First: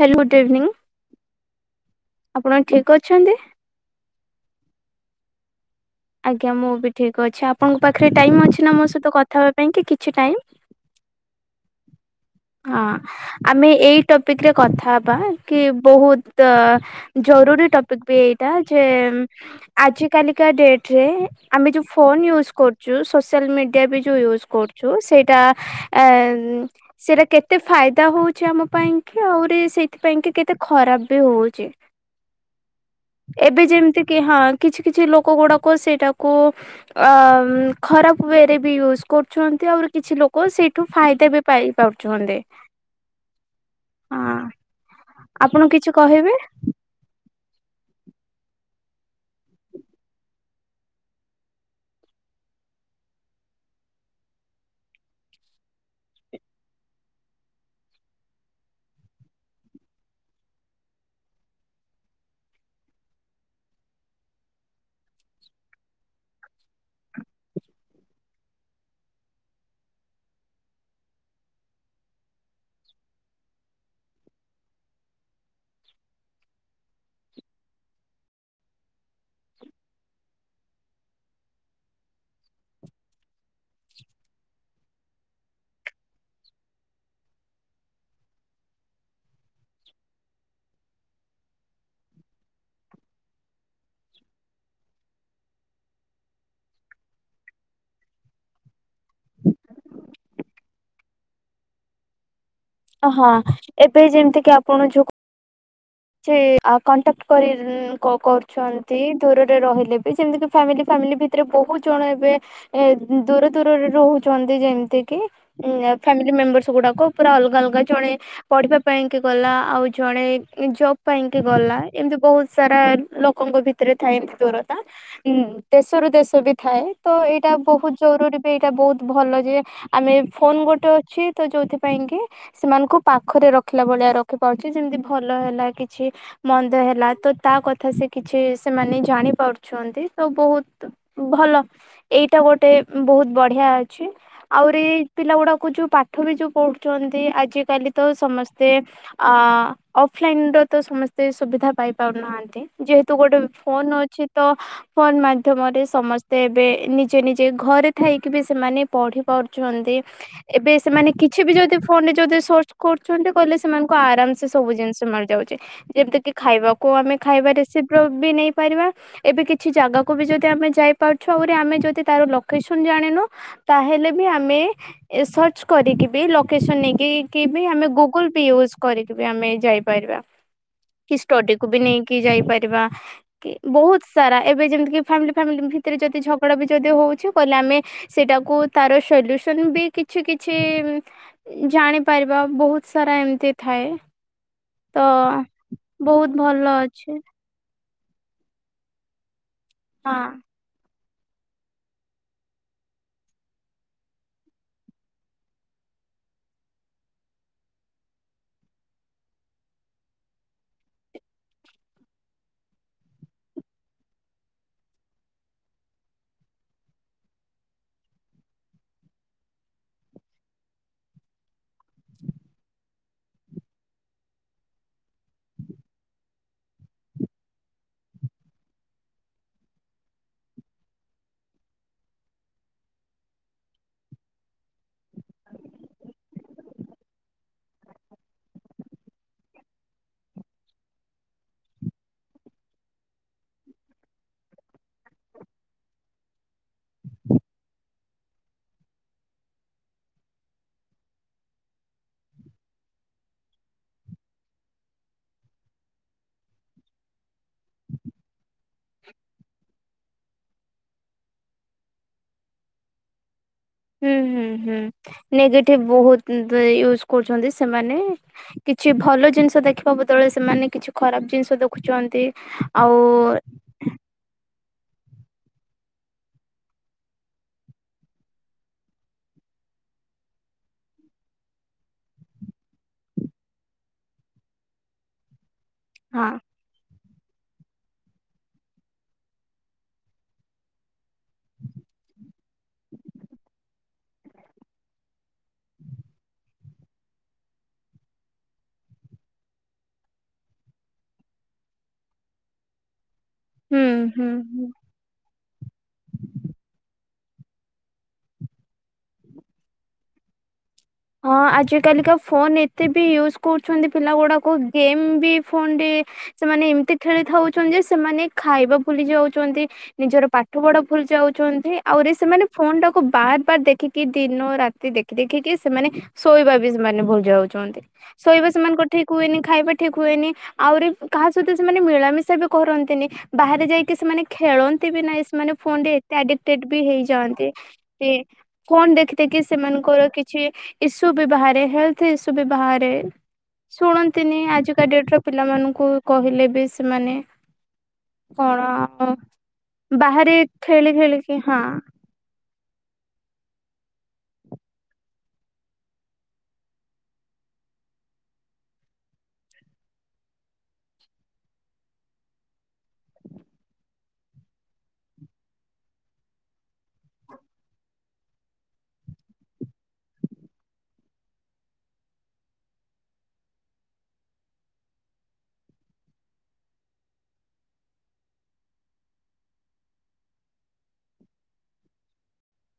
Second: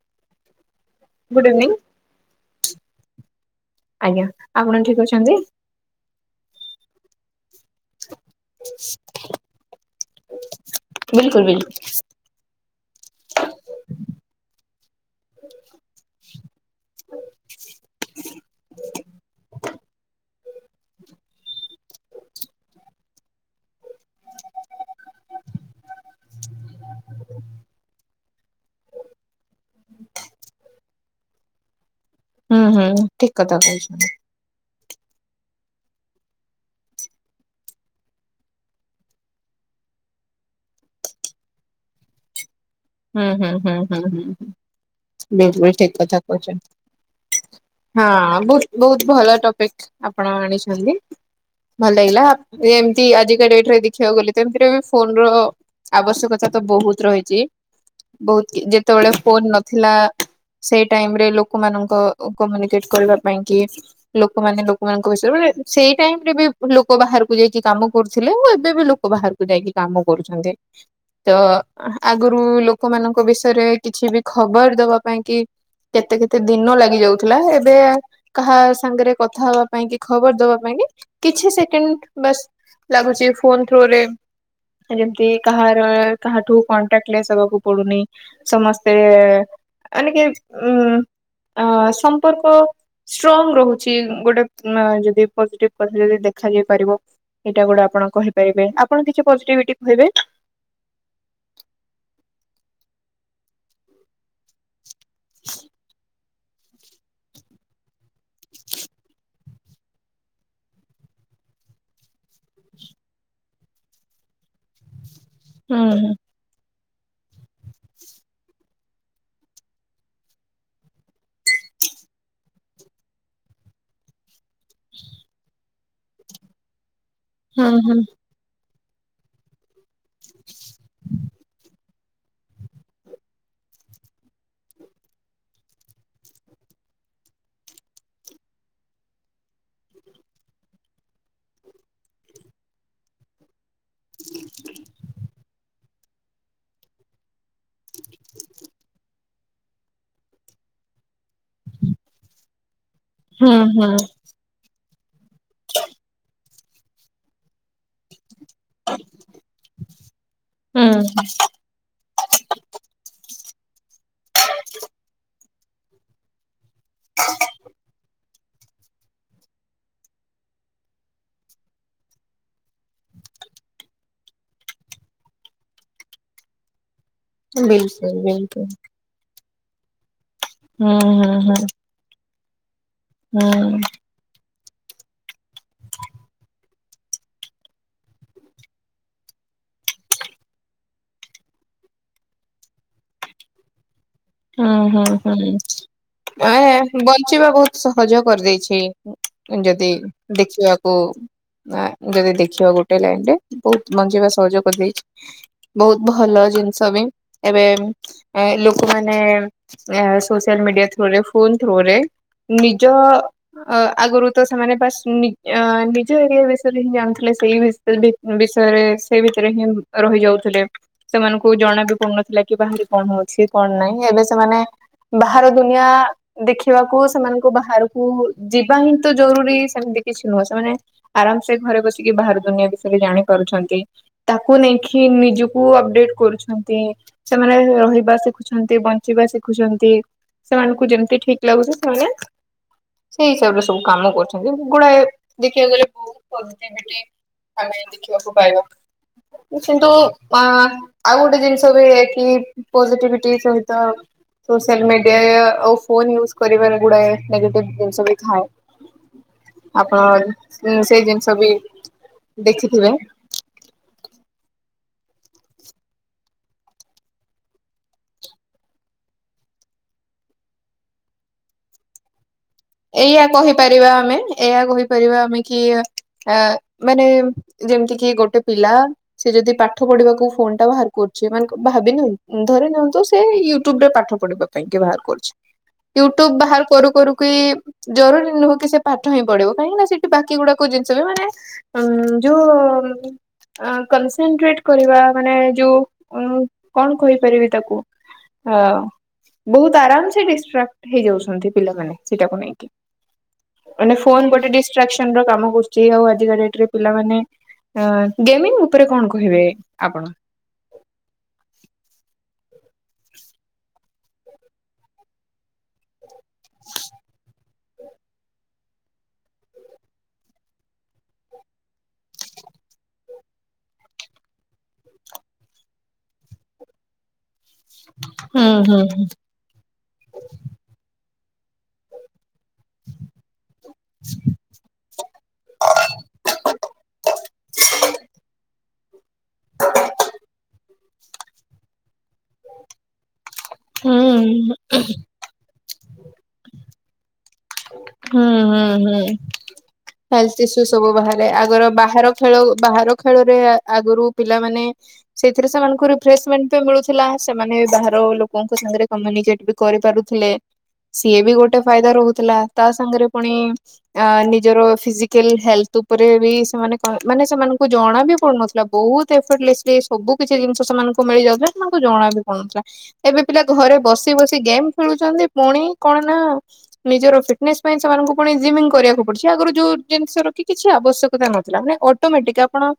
Hello good evening good evening ଆପଣ ଠିକ ଅଛନ୍ତି। ଆଜ୍ଞା ଆପଣ ଠିକ ଅଛନ୍ତି? ଆଜ୍ଞା ମୁଁ ବି ଠିକ୍ ଅଛି ଆପଣଙ୍କ ପାଖରେ ଟାଇମ୍ ଅଛି ନା ମୋ ସହିତ କଥା ହେବା ପାଇଁ କି କିଛି ଟାଇମ୍? ବିଲକୁଲ ବିଲକୁଲ। ହଁ ଆମେ ଏଇ ଟପିକରେ କଥା ହବା କି ବହୁତ ଜରୁରୀ ଟପିକ ବି ଏଇଟା ଯେ ଆଜ କାଲିକା ଡେଟ ରେ ଆମେ ଯୋଉ ଫୋନ ୟୁଜ୍ କରୁ ଯୋଉ ସୋସିଆଲ୍ ମିଡ଼ିଆ ବି ଯୋଉ ୟୁଜ୍ କରୁଛୁ ସେଇଟା ଏ ସେଇଟା କେତେ ଫାଇଦା ହଉଛି ଆମ ପାଇଁ କି ଆହୁରି ସେଇଥିପାଇଁ କି କେତେ ଖରାପ ବି ହଉଛି। ହୁଁ ହୁଁ ଠିକ କଥା ଏବେ ଯେମିତି କହିଛନ୍ତି କି ହଁ କିଛି କିଛି ଲୋକ ଗୁଡାକ ସେଇଟାକୁ ଅ ଖରାପ ୱେରେ ବି ୟୁଜ୍ କରୁଛନ୍ତି ଆହୁରି କିଛି ଲୋକ ସେଇଠୁ ଫାଇଦା ବି ପାଇ ପାରୁଛନ୍ତି। ହୁଁ ହୁଁ ହୁଁ ହୁଁ ହଁ ହୁଁ ହୁଁ ଆପଣ ବିଲକୁଲ କିଛି ଠିକ କଥା କହିବେ କହୁଛନ୍ତି। ହଁ ବହୁତ୍ ବହୁତ ଭଲ ଟପିକ ଆପଣ ଆଣିଛନ୍ତି। ଭଲ ଲାଗିଲା ଏମିତି ଆଜିକା ଡେଟରେ ଦେଖିବାକୁ ଗଲେ ଏମିତିରେ ବି ଫୋନ ର। ଆବଶ୍ୟକତା ତ ବହୁତ ରହିଛି। ବହୁତ ଯେତେବେଳେ ଫୋନ ନଥିଲା। ସେଇ ଟାଇମରେ ଲୋକମାନଙ୍କ ଅ କମ୍ୟୁନିକେଟ କରିବା ପାଇଁ କି ଲୋକମାନେ ଲୋକମାନଙ୍କ ବିଷୟରେ ସେଇ ଟାଇମ ରେ ବି ଲୋକ ବାହାରକୁ ଯାଇକି କାମ କରୁଥିଲେ ଆଉ ଏବେ ବି ଲୋକ ବାହାରକୁ ଯାଇକି କାମ କରୁଛନ୍ତି ତ ଆ ଗୁରୁ ଲୋକମାନଙ୍କ ବିଷୟରେ କିଛି ବି ଖବର ଦବା ପାଇଁ କି କେତେ କେତେ ଦିନ ଲାଗି ଯାଉଥିଲା ଏବେ କାହା ସାଙ୍ଗରେ କଥା ହବା ପାଇଁ କି ଖବର ଦବା ପାଇଁ କି କିଛି ସେକେଣ୍ଡ ବାସ ଲାଗୁଛି ଫୋନ ଥ୍ରୋରେ ଯେମିତି କାହାର କାହାଠୁ କଣ୍ଟାକ୍ଟ କ୍ଳେଶ ହବାକୁ ପଡୁନି ସମସ୍ତେ ମାନେ କି ଉଁ। ଆ ସମ୍ପର୍କ ଷ୍ଟ୍ରଙ୍ଗ ରହୁଛି ଗୋଟେ ମ ଯଦି ପଜିଟିଭ କଥା ଯଦି ଦେଖାଯାଇ ପାରିବ। ଏଇଟା ଗୋଟେ ଆପଣ କହିପାରିବେ ଆପଣ କିଛି ପଜିଟିଭିଟି କହିବେ। ହଁ ଏବେ ଯେମିତି କିି ଆପଣ ଯୋଉ [inaudible] ଚି ଆଉ କଣ୍ଟାକ୍ଟ କରି କ କ କରୁଛନ୍ତି ଦୂରରେ ରହିଲେ ଯେମିତି କି ଫାମିଲି ଫାମିଲି ଭିତରେ ବହୁତ ଜଣ ଏବେ। ଏ ଦୂର ଦୂରରେ ରହୁଛନ୍ତି ଯେମିତି କିି ଉଁ ହୁଁ ଆ ଫ୍ୟାମିଲି ମେମ୍ବର ସବୁ ଗୁଡାକ ପୁରା ଅଲଗା ଅଲଗା ଜଣେ ପଢିବା ପାଇଁ କି ଗଲା ଆଉ ଜଣେ ଜବ ପାଇଁକି ଗଲା ଏମିତି ବହୁତ ସାରା ଲୋକଙ୍କ ଭିତରେ ଥାଏ ଏମିତି ଦୂରତା। ଉଁ ଦେଶରୁ ଦେଶ ବି ଥାଏ ତ ଏଇଟା ହୁଁ ହୁଁ ବହୁତ ହୁଁ ଜରୁରୀ। ସେଇଟା ବହୁତ ଭଲ ଯେ ଆମେ ଫୋନ ଗୋଟେ ଅଛି ତ ଯୋଉଥିପାଇଁ କି ସେମାନଙ୍କୁ ପାଖରେ ରଖିଲା ଭଳିଆ ରଖିପାରୁଛି ଯେମିତି ଭଲ ହେଲା କିଛି। ମନ୍ଦ ହେଲା ତ ତା କଥା ସେ କିଛି ସେମାନେ ଜାଣି ପାରୁଛନ୍ତି ତ ବହୁତ ଭଲ ଏଇଟା ଗୋଟେ ବହୁତ ବଢିଆ ଅଛି ଆହୁରି ପିଲା ଗୁଡାକୁ ଯୋଉ ପା ଠ ବି ଯୋଉ ପଢୁଛନ୍ତି ଆଜିକାଲି ତ ସମସ୍ତେ ଆ ଅଫଲାଇନ ର ତ ସମସ୍ତେ ସୁବିଧା ପାଇପାରୁନାହାନ୍ତି ଯେହେତୁ ଗୋଟେ ଫୋନ ଅଛି ତ ଫୋନ ମାଧ୍ୟମରେ ସମସ୍ତେ ଏବେ ନିଜେ ନିଜେ ଘରେ କଥା ହେଇକି ବି ସେମାନେ ପଢି ପାରୁଛନ୍ତି ଏବେ ସେମାନେ କିଛି ବି ଯଦି ଫୋନ ରେ ଯଦି ସର୍ଚ୍ଚ କରୁଛନ୍ତି କହିଲେ ସେମାନଙ୍କୁ ଆରାମ ସେ ସବୁ ଜିନିଷ ମିଳିଯାଉଛି ଯେମିତି କି ଖାଇବା କୁ ଆମେ ଖାଇବା ରେସିପର ବି ନେଇ ପାରିବା ଏବେ କିଛି ଜାଗାକୁ ବି ଯଦି ଆମେ ଯାଇପାରୁଛୁ ଆହୁରି ଆମେ ଯଦି ତାର ଲୋକେସନ ଜାଣିନୁ ତାହେଲେ ବି ଆମେ ଏ ସର୍ଚ୍ଚ କରିକି ବି ଲୋକେସନ ନେଇକି କିବି ଆମେ ଗୁଗୁଲ ପେ ୟୁଜ୍ କରି ବି ଆମେ ଯାଇପାରିବା କି ଷ୍ଟଡିକୁୁ ବି ନେଇକି ଯାଇପାରିବା କି ବହୁତ ସାରା ଏବେ ଯେମିତିି ମି ଫାମିଲି ଫାମିଲି ଭିତରେ ଯଦି ଝଗଡ଼ା ବି ଯଦି ହଉଛି କହିଲେ ଆମେ ସେଟାକୁ ତାର ସଲ୍ୟୁସନ ବି କିଛି କିଛି ଉଁ। ଜାଣିପାରିବା ବହୁତ ସାରା ଏମିତି ଥାଏ। ହୁଁ ତ ହୁଁ ହୁଁ ବହୁତ ଭଲ ଆଁଏ ଅଛି। ବଞ୍ଚିବା ବହୁତ୍ ସହଜ କରିଦେଇଛି ଯଦି ହଁ ଦେଖିବାକୁ ନା ଯଦି ଦେଖିବା ଗୋଟେ ଲାଇନ ରେ ବହୁତ ବଞ୍ଚିବା ସହଜ କରି ଦେଇଛି। ବହୁତ ଭଲ ଜିନିଷ ବି ଏବେ ଏ ଲୋକମା ମାନେ ଏ ସୋସିଆଲ ମିଡିଆ ଥ୍ରୋରେ ଫୋନ ଥ୍ରୋରେ ନିଜ ଅ ଆଗରୁ ତ ସେମାନେ ବାସ ନି ଅ ନିଜ ଏରିଆ ବିଷୟରେ ହିଁ ଜାଣୁଥିଲେ ସେଇ ବିଷ ବିପ ବିଷୟରେ ସେଇ ଭିତରେ ହିଁ ରହି ଯାଉଥିଲେ। ସେମାନଙ୍କୁ ଜଣା ବି ପଡୁନଥିଲା କି ବାହାରେ କଣ ହଉଛି କଣ ନାହିଁ ଏବେ ସେମାନେ ବାହାର ଦୁନିଆ ଦେଖିବାକୁ ସେମାନଙ୍କୁ ବାହାରକୁ ଯିବା ହିଁ ତ ଜରୁରୀ ସେମିତି କିଛି ନୁହେଁ ସେମାନେ ଆରାମସେ ଘରେ ବସିକି ବାହାର ଦୁନିଆ ବିଷୟରେ ଜାଣିପାରୁଛନ୍ତି। ତାକୁ ନେଇକି ନିଜକୁ ଅପଡେଟ କରୁଛନ୍ତି ସେମାନେ ରହିବା ଶିଖୁଛ ନ୍ତି ବଞ୍ଚିବା ଶିଖୁଛନ୍ତି ସେମାନଙ୍କୁ ଯେମିତି ଠିକ ଲାଗୁଛି ସେମାନେ ସେଇ ହିସାବ ରେ ସବୁ କାମ କରୁଛନ୍ତି ଗୋଡାଏ ଦେଖିବାକୁ ଗଲେ ବହୁ ପଜିଟିଭିଟି। ଆମେ ଦେଖିବାକୁ ପାଇବା। କିନ୍ତୁ ଆଁ ଆଉ ଗୋଟେ ଜିନିଷ ବି ଏଠି ପଜିଟିଭିଟି ସହି ତ ସୋସିଆଲ ମିଡିଆ ଓ ଫୋନ ୟୁଜ କରିବାରେ ଗୁଡାଏ ନେଗେଟିଭ ଜିନିଷ ବି ଥାଏ। ଆପଣ ସେଇ ଜିନିଷ ବି ଦେଖିଥିବେ। ହୁଁ ହୁଁ ହୁଁ ନେଗେଟିଭ ବହୁତ ୟୁଜ କରୁଛନ୍ତି ସେମାନେ। କିଛି ଭଲ ଜିନିଷ ଦେଖିବା ବଦଳ ସେମାନେ କିଛି ଖରାପ ଜିନିଷ ଦେଖୁଛନ୍ତି ଆ ଏହିଆ କହିପାରିବା ଆମେ ଏହା କହିପାରିବା ଆମେ କି ଆ ମାନେ ଯେମିତି କି ଗୋଟେ ପିଲା ସେ ଯଦି ପାଠ ପଢିବାକୁ ଫୋନ ଟା ବାହାର କରୁଛି ମାନ୍ ଭାବିନିଅ ଧରି ନିଅନ୍ତୁ ସେ ୟୁଟ୍ୟୁବ ରେ ପାଠ ପଢିବାକୁ ତାଙ୍କେ ବାହାର କରୁଛି ହଁ ୟୁଟ୍ୟୁବ ବାହାର କରୁ କରୁ କି ଜରୁରୀ ନୁହଁ କି ସେ ପାଠ ହିଁ ପଢିବ। କାହିଁକି ନା ସେଠି ବାକି ଗୋଡାକ ଜିନଷ ବି ମାନେ ଉଁ ଯୋଉ କନସେନଟ୍ରେଟ କରିବା ମାନେ ଯୋଉ କଣ କହିପାରିବି ତାକୁ। ହଁ, ବହୁତ ଆରାମ ସେ ଡିଷ୍ଟ୍ରାକ୍ଟ ହେଇଯାଉଛନ୍ତି ପିଲାମାନେ ସେଇଟାକୁ ନେଇ। ହୁଁ ମାନେ ହୁଁ ଫୋନ ଗୋଟେ ହୁଁ। ଡି୍ରାକ୍ସନ ର କାମ କରୁଛି ଆଉ ଆଜା ଡେଟରେ ପିଲାମାନେ ଗେମିଙ୍ଗ ଉପରେ କଣ କହିବେ ଆପଣ? ହଁ ଆଜିକାଲିକା ଫୋନ ଏତେ ବି ୟୁଜ୍ କରୁଛନ୍ତି ପିଲା ଗୁଡ଼ାକ ଗେମ୍ ବି ଫୋନରେ ସେମାନେ ଏମିତି ଖେଳିଥାଉଛନ୍ତି ଯେ ସେମାନେ ଖାଇବା ଭୁଲି ଯାଉଛନ୍ତି। ନିଜର ପାଠ ପଢା ଭୁଲି ଯାଉଛନ୍ତି। ଆହୁରି ସେମାନେ ଫୋନ ଟାକୁ ବାର ବାର ଦେଖିକି ଦିନ ରାତି ଦେଖ ଦେଖିକି ସେମାନେ ଶୋଇବା ବି ସେମାନେ ଭୁଲି ଯାଉଛନ୍ତି। ହୁଁ ଶୋଇବା ହୁଁ ସେମାନଙ୍କ ହୁଁ ଠିକ୍ ହୁଏନି ଖାଇବା ଠିକ୍ ହୁଏନି ଆହୁରି କାହା ସହିତ ସେମାନେ ମିଳାମିଶା ବି କରନ୍ତିନି ବାହାରେ ଯାଇକି ସେମାନେ ଖେଳନ୍ତି ବି ନାହିଁ ସେମାନେ ଫୋନ ରେ ଏତେ ଆଡିକଟେଡ ବି ହେଇଯାଆନ୍ତି। ଫୋନ୍ ଦେଖି ଦେଖି କି ସେମାନଙ୍କର କିଛି ଇସୁ ବି ବାହାରେ। ହେଲ୍ ଥବି ବାହାରେ ହୁଁ ଶୁଣନ୍ତିନି ଆଜିକା ଡେଟରେ ପିଲାମାନଙ୍କୁ କହିଲେ ବି ସେମାନେ ହୁଁ, କଣ ହୁଁ, ହୁଁ ବାହାରେ ହେଲଥ ଇସୁ ସବୁ ଖେଳି ବାହାରେ ଖେଳିକି ହଁ ଆଗର ବାହାର ଖେଳ ବାହାର ଖେଳରେ ଆଗରୁ ପିଲାମାନେ ସେଥିରେ ସେମାନଙ୍କୁ ରିଫ୍ରସମେଣ୍ଟ ବି ମିଳୁଥିଲା ସେମାନେ ବାହାର ଲୋକଙ୍କ ସାଙ୍ଗରେ କମ୍ୟୁନିକେଟ କରିପାରୁଥିଲେ ସିଏ ବି ଗୋଟେ ଫାଇଦା ରହୁଥିଲେ। ତା ସାଙ୍ଗରେ ପୁଣି ଆ ନିଜର ଫିଜିକାଲ ହେଲ୍ଥ ଉପରେ ବି ସେମାନେ ମାନେ ସେମାନଙ୍କୁ ଜଣା ବି ପଡୁନଥିଲା। ବହୁତ ସବୁ କିଛି ଜିନିଷ ସେମାନଙ୍କୁ ମିଳି ଯାଉଥିଲା ସେମାନଙ୍କୁ ଜଣା ବି ପଡୁନଥିଲା। ଏବେ ପିଲା ଘରେ ବସି ବସି ଗେମ୍ ଖେଳୁଛନ୍ତି। ପୁଣି କଣ ନା ନିଜର ଫ ପାଇଁ ସେମାନଙ୍କୁ ପୁଣି ଜିମିଙ୍ଗ କରିବାକୁ ପଡିଛି ଆଗରୁ ଯୋଉ ଜିନିଷ ରଖି କିଛି ଆବଶ୍ୟକତା ନଥିଲା। ମାନେ ଅଟୋମେଟିକ ଆପଣ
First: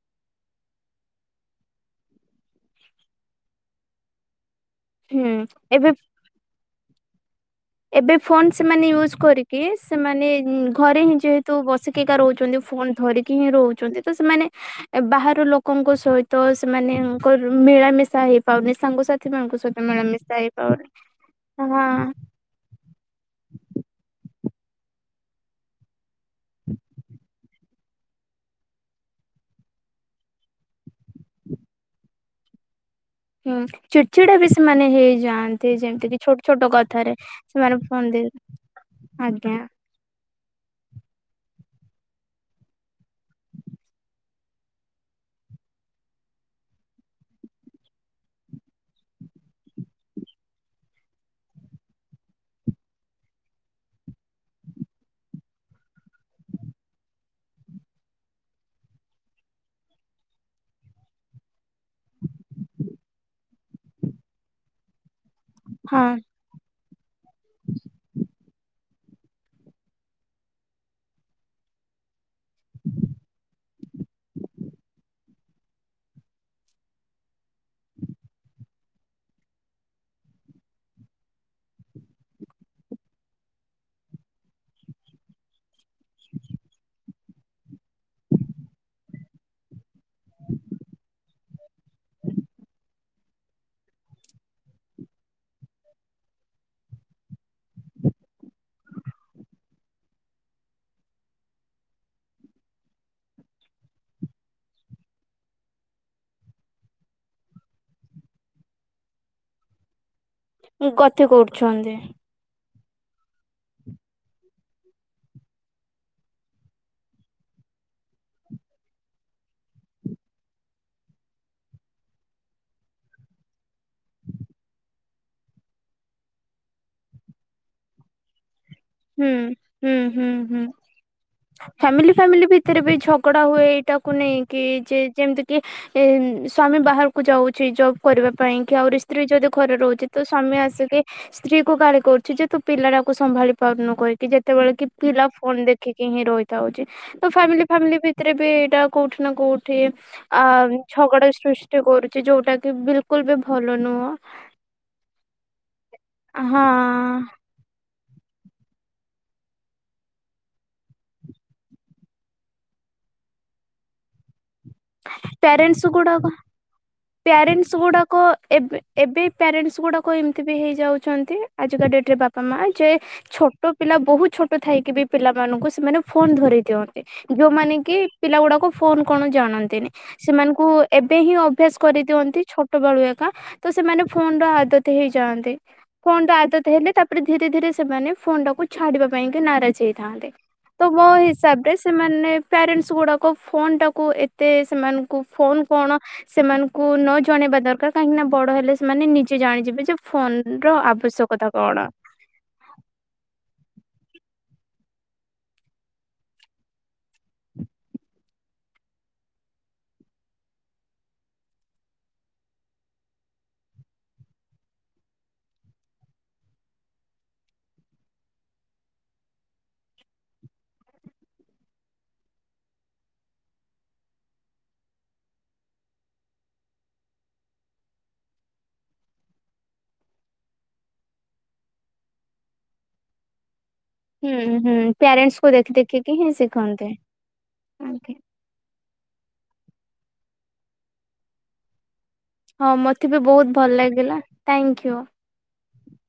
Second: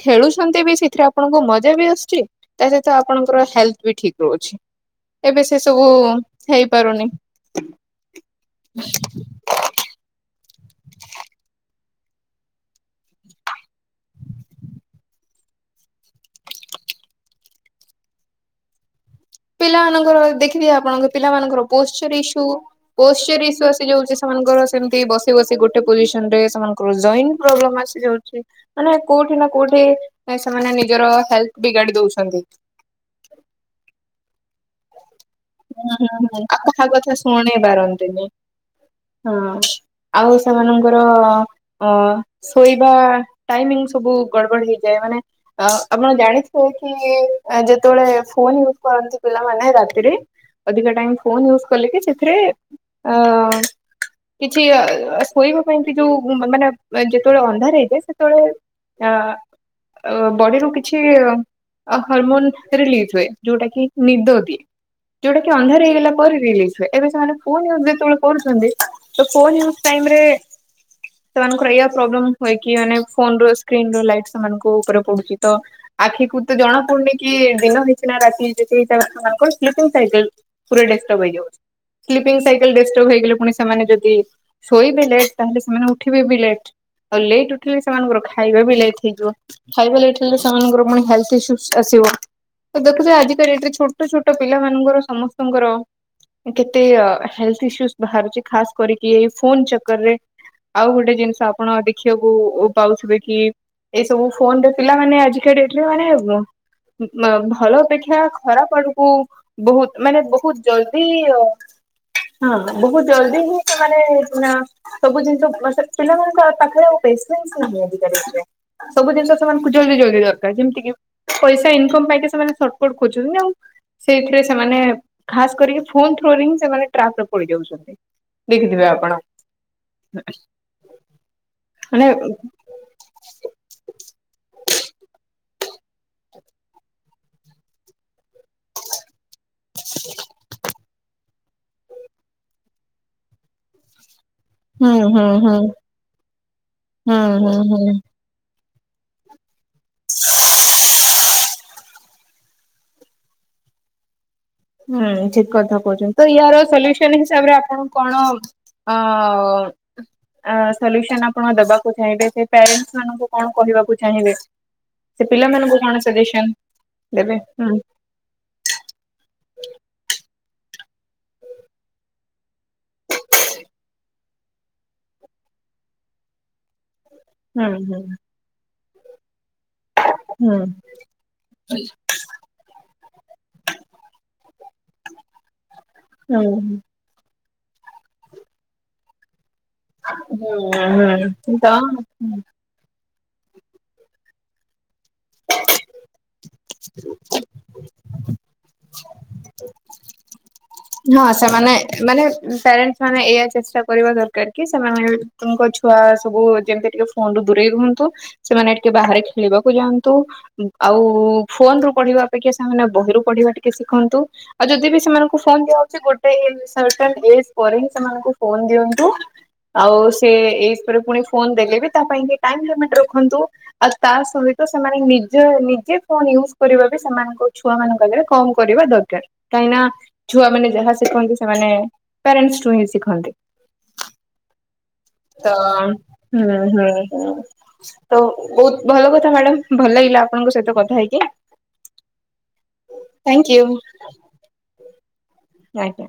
ଖେଳୁଛନ୍ତି ବି ସେଥିରେ ଆପଣଙ୍କୁ ମଜା ବି ଆସୁଛି। ତା ସହିତ ଆପଣଙ୍କର ହେଲ୍ଥ ବି ଠିକ୍ ରହୁଛି ଏବେ ସେ ସବୁ ହେଇପାରୁନି। ଏବେ ଫୋନ ସେମାନେ ୟୁଜ କରିକି ସେମାନେ ଘରେ ହିଁ ଯେହେତୁ ବସି କିକା ରହୁଛନ୍ତି ଫୋନ ଧରିକି ହିଁ ରହୁଛନ୍ତି। ତ ସେମାନେ ବାହାର ଲୋକଙ୍କ ସହିତ ସେମାନଙ୍କ ମିଳାମିଶା ହେଇପାରୁନି ସାଙ୍ଗସାଥି ମାନଙ୍କ ସହିତ ପିଲାମାନଙ୍କର ମିଳାମିଶା ଦେଖିବି ହେଇପାରୁନି ଆପଣଙ୍କ ପିଲାମାନଙ୍କର ହଁ ପୋଷଚର ଇସୁ। ପୋର ଇସୁ ଆସି ଯାଉଛି ସେମାନଙ୍କର ସେମିତି ବସି ବସି ଗୋଟେ ପୋଜିସନ ରେ ସେମାନଙ୍କର ଜଏନ୍ତା। ମାନେ କୋଉଠି ନା କୋଉଠି ସେମାନେ ନିଜର ହେଲ୍ଥ ବିଗାଡି ଦଉଛନ୍ତି। ହୁଁ। ଚିଡ଼ଚିଡା ବି ସେମାନେ ହେଇଯାଆନ୍ତି ହୁଁ ହୁଁ ଯେମିତି କି ହୁଁ। ଛୋଟ ଛୋଟ ଆଉ କାହା କଥାରେ କଥା ଶୁଣି ସେମାନେ ହୁଅନ୍ତି। ପାରନ୍ତିନି ହଁ ଆଜ୍ଞା। ଆଉ ସେମାନଙ୍କର ଅ ଶୋଇବା ଟାଇମ୍ ଆପଣ ଜାଣିଥିବେ କି ଯେତେବେଳେ ଫୋନ ୟୁଜ କରନ୍ତି। ପିଲାମାନେ ରାତିରେ। ଅଧିକ ଟାଇମ୍ ଫୋନ୍ ୟୋଜ କଲେବି। ସେଥିରେ ଆଁ କିଛି ଶୋଇବା ପାଇଁ କି ଯୋଉ ମାନେ। ଯେତେବେଳେ ଅନ୍ଧାର ହେଇଯାଏ। ସେତେବେଳେ ହଁ। ଅ ବଡିରୁ କିଛି ହରମୋନ ରିଲିଜ ହୁଏ। ଯୋଉଟା କି ନିଦ ଦିଏ। ଯୋଉଟା କି ଅନ୍ଧାର ହେଇଗଲା ହଁ ପରେ ରିଲିଜ ହୁଏ। ଏବେ ସେମାନେ ଯେତେବେଳେ କରୁଛନ୍ତି। ତ ଫୋନାଇରେ, ସେମାନଙ୍କର ଏଇଆ ପ୍ରୋବ୍ଲେମ ହୁଏ କି? ମାନେ ଫୋନ ର ସ୍କ୍ରନ ର ଲାଇଟ୍ ସେମାନଙ୍କ ଉପରେ ପଡୁଛି। ତ ଆଖିକୁ ତ ଜଣା ପଡୁନି କି ଦିନ ହେଇଛି ନା ରାତି। କଣ ସ୍ଲିପିଙ୍ଗ ସାଇକଲ ପୁରା ଡିଷ୍ଟର୍ବ ହେଇଯାଉଛି। ସ୍ଲିପିଙ୍ଗ ସାଇକେଲ ଡିଷ୍ଟର୍ବ ହେଇଗଲେ, ପୁଣି ସେମାନେ ଯଦି ଶୋଇବେ ଲେଟ୍। ତାହେଲେ ସେମାନେ ଉଠିବେ ବି ଲେଟ୍। ଆଉ ଲେଟ୍ ଉଠିଲି, ସେମାନଙ୍କର ଖାଇବା ବି ଲେଟ୍ ହେଇଯିବ। ଖାଇବା ଲେଟ ସେମାନଙ୍କର ପୁଣି ହେଲଥ ଇସ୍ୟୁ ଆସିବ। ଦେଖୁଛ ଆଜି ଏଠି ଛୋଟ ଛୋଟ ପିଲା ମାନଙ୍କର ସମସ୍ତଙ୍କର କେତେ ହେଲଥ ଇସୁ ବାହାରୁଛି। ଖାସ କରିକି, ଏଇ ଫୋନ ଚକରେ। ଆଉ ଗୋଟେ ଜିନିଷ, ଆପଣ ଦେଖିବାକୁ ପାଉଥିବେ କି। ଏଇ ସବୁ ଫୋନରେ, ପିଲାମାନେ ଆଜିକା ଡେଟରେ। ମାନେ ଭଲ ଅପେକ୍ଷା ବା ଖରାପ ଆଡକୁ ବହୁତ ମାନେ ବହୁତ ଜଲଦି ଗତି ହଁ କରୁଛନ୍ତି ବହୁତ ଜଲଦି ହିଁ ସେମାନେ ଅଁ ସବୁ ଜିନିଷ ବସ ପିଲାମାନଙ୍କ ପାଖରେ ଆଉ ପେସେନ୍ସ ନାହିଁ ଆଜିକା ଡେଟ୍ ରେ। ସବୁ ଜିନିଷ ସେମାନଙ୍କୁ ଜଲଦି ଜଲଦି ଦରକାର। ଯେମିତି ପଇସା ଇନକମ ପାଇକି ସେମାନେ କଣ ଖୋଜୁନି ଆଉ। ସେଇଥିରେ ସେମାନେ ଖାସ କରିକି ଫୋନ ଥ୍ରୁରେ ହିଁ ସେମାନେ ଟ୍ରାକରେ ପଡି ଯାଉଛନ୍ତି। ଦେଖିଥିବେ ଆଉ। ହୁଁ, ହୁଁ, ହୁଁ, ହୁଁ ମାନେ ଫ୍ୟାମିଲି ଫ୍ୟାମିଲି ଭି ତିରେ ବି ଝଗଡା ହୁଏ ଏଇଟାକୁ ନେଇକି। ଯେ ଯେମିତି କି ଏ ସ୍ଵାମୀ ବାହାରକୁ ଯାଉଛି ଯଉ କରିବା ପାଇଁ କି ଆହୁରି ସ୍ତ୍ରୀ ଯଦି ଘରେ ରହୁଛି, ତ ସ୍ୱାମୀ ଆସିକି ସ୍ତ୍ରୀ କୁ ଗାଳି କରୁଚି ଯେ, ତୁ ପିଲାଟାକୁ ସମ୍ଭାଳି ପାରୁନୁ କହିି। କି ଯେତେବେଳେ କି ହୁଁ ପିଲା ହୁଁ ହୁଁ ଫୋନ ଦେଖିକି ହିଁ ରହିଥାଉଛି। ହୁଁ ତ ହୁଁ ଫ୍ୟାମିଲି, ହୁଁ। ଫ୍ୟାମିଲି ଭି ତେରେ ବି ଏଇଟା କୋଉଠି ନା କୋଉଠି, ଅ ଝଗଡା ସୃଷ୍ଟି କରୁଛି। ଯୋଉଟା କି ବିଲକୁଲ ବି ଭଲ ନୁହଁ। ହୁଁ ଉଚିତ କଥା କହୁଛନ୍ତି। ତ ହଁ ୟାର ସଲ୍ୟୁସନ ହିସାବରେ ଆପଣ କଣ ଅ ସଲ୍ୟୁସନ ଆପଣ ଦେବାକୁ ଚାହିଁବେ। ସେ ପ୍ୟାରେଣ୍ଟସ ମାନଙ୍କୁ କଣ କହିବାକୁ ଚାହିଁବେ? ସେ ପିଲାମାନଙ୍କୁ ପ୍ୟାରେଣ୍ଟସ କଣ ସଜେସନ ଦେବେ, ହୁଁ। କ ଏବେ ଏବେ ପ୍ୟାରେଣ୍ଟସ୍ ଗୁଡାକ ଏମିତି ବି ହେଇଯାଉଛନ୍ତି, ଆଜିକା ଡେଟ୍ ରେ ବାପା ମା। ଯେ ଛୋଟ ପିଲା ବହୁତ ଛୋଟ ଥାଇକି ବି ପିଲାମାନଙ୍କୁ ସେମାନେ ଫୋନ ଧରେଇ ଦିଅନ୍ତ। ଯୋଉ ହୁଁ ମାନେ କି ହୁଁ ପିଲା ଗୁଡାକୁ ଫୋନ କଣ ଜାଣନ୍ତିନି। ହୁଁ ସେମାନଙ୍କୁ ଏବେ ହିଁ ଅଭ୍ୟାସ କରିଦିଅନ୍ତି ଛୋଟ ବେଳୁ ଏକା। ତ ସେମାନେ ଫୋନ ର ଆଦତ ହେଇଯାଆନ୍ତି। ଫୋନ ର ହୁଁ ଆଦତ ହେଲେ ତା ଧୀରେ ଧୀରେ ସେମାନେ ଫୋନ୍ ଟାକୁ ଛାଡିବା ପାଇଁ କା ନାରାଜ ହେଇ ଥାଆନ୍ତି, ତ ମୋ ହୁଁ ହୁଁ ହିସାବ ତ ରେ ସେମାନେ ପ୍ୟାରେଣ୍ଟସ୍ ଗୁଡା ଫୋନ ଟାକୁ ଏତେ ସେମାନଙ୍କୁ ଫୋନ କଣ, ସେମାନଙ୍କୁ ନ ଜଣେଇବା ଦରକାର। କାହିଁକି ନା ବଡ ହେଲେ ସେମାନେ ନିଜେ ଜାଣିଯିବେ ଯେ ଫୋନ ର ହଁ ଆବଶ୍ୟକତା ସେମାନେ କଣ। ମାନେ ପ୍ୟାରେଣ୍ଟସ୍ ମାନେ ଏଇଆ ଚେଷ୍ଟା କରିବା ଦରକାର କି, ସେମାନେଙ୍କ ଛୁଆ ସବୁ ଯେମିତି ଟିକେ ଫୋନରୁ ଦୂରେଇ ରୁହନ୍ତୁ, ସେମାନେ ଟିକେ ବାହାରେ ଖେଳିବାକୁ ଯାଆନ୍ତୁ। ଆଉ ଫୋନ ରୁ ପଢିବା ଅପେକ୍ଷା ସେମାନେ ବହିରୁ ପଢିବା ଟିକେ ଶିଖନ୍ତୁ। ଆଉ ଯଦି ବି ସେମାନଙ୍କୁ ଫୋନ୍ ଦିଆହଉଚି ଗୋଟେ ଇଏ ହିସାବରେ, ଡ୍ରେସ ପରେ ହିଁ ସେମାନଙ୍କୁ ଫୋନ ଦିଅନ୍ତୁ। ଆଉ ସେ ଏଜ୍ ପରେ ପୁଣି ଫୋନ ଦେଲେ ବି ତା ପାଇଁ ଟାଇମ ଲିମିଟ ରଖନ୍ତୁ। ଆଉ ତା ସହିତ ସେମାନେ ନିଜ ନିଜେ ଫୋନ ୟୁଜ କରିବା ବି ସେମାନଙ୍କ ଛୁଆ ମାନଙ୍କ ଆଗରେ କମ କରିବା ଦରକାର, କାହିଁକିନା ଛୁଆମାନୋନେ ଯାହା ଶିଖନ୍ତି, ସେମାନେ ପ୍ୟାରେଣ୍ଟେସଠୁ ହିଁ ଶିଖନ୍ତି। ହୁଁ ହୁଁ ପ୍ୟାରେଣ୍ଟସ୍ କୁ ତ ଦେଖି ଦେଖିକି ହିଁ ହୁଁ ଶିଖନ୍ତି। ହୁଁ ହୁଁ ଆଜ୍ଞା ତ ବହୁତ ଭଲ କଥା ମ୍ୟାଡାାମ୍। ଭଲ ଲାଗିଲା ଆପଣଙ୍କ ସହିତ କଥା ହେଇକି। ହଁ ମୋତେ ବି ଥ୍ୟାଙ୍କ ବହୁତ ୟୁ ଭଲ ଲାଗିଲା ଥ୍ୟାଙ୍କ ୟୁ। ଆଜ୍ଞା।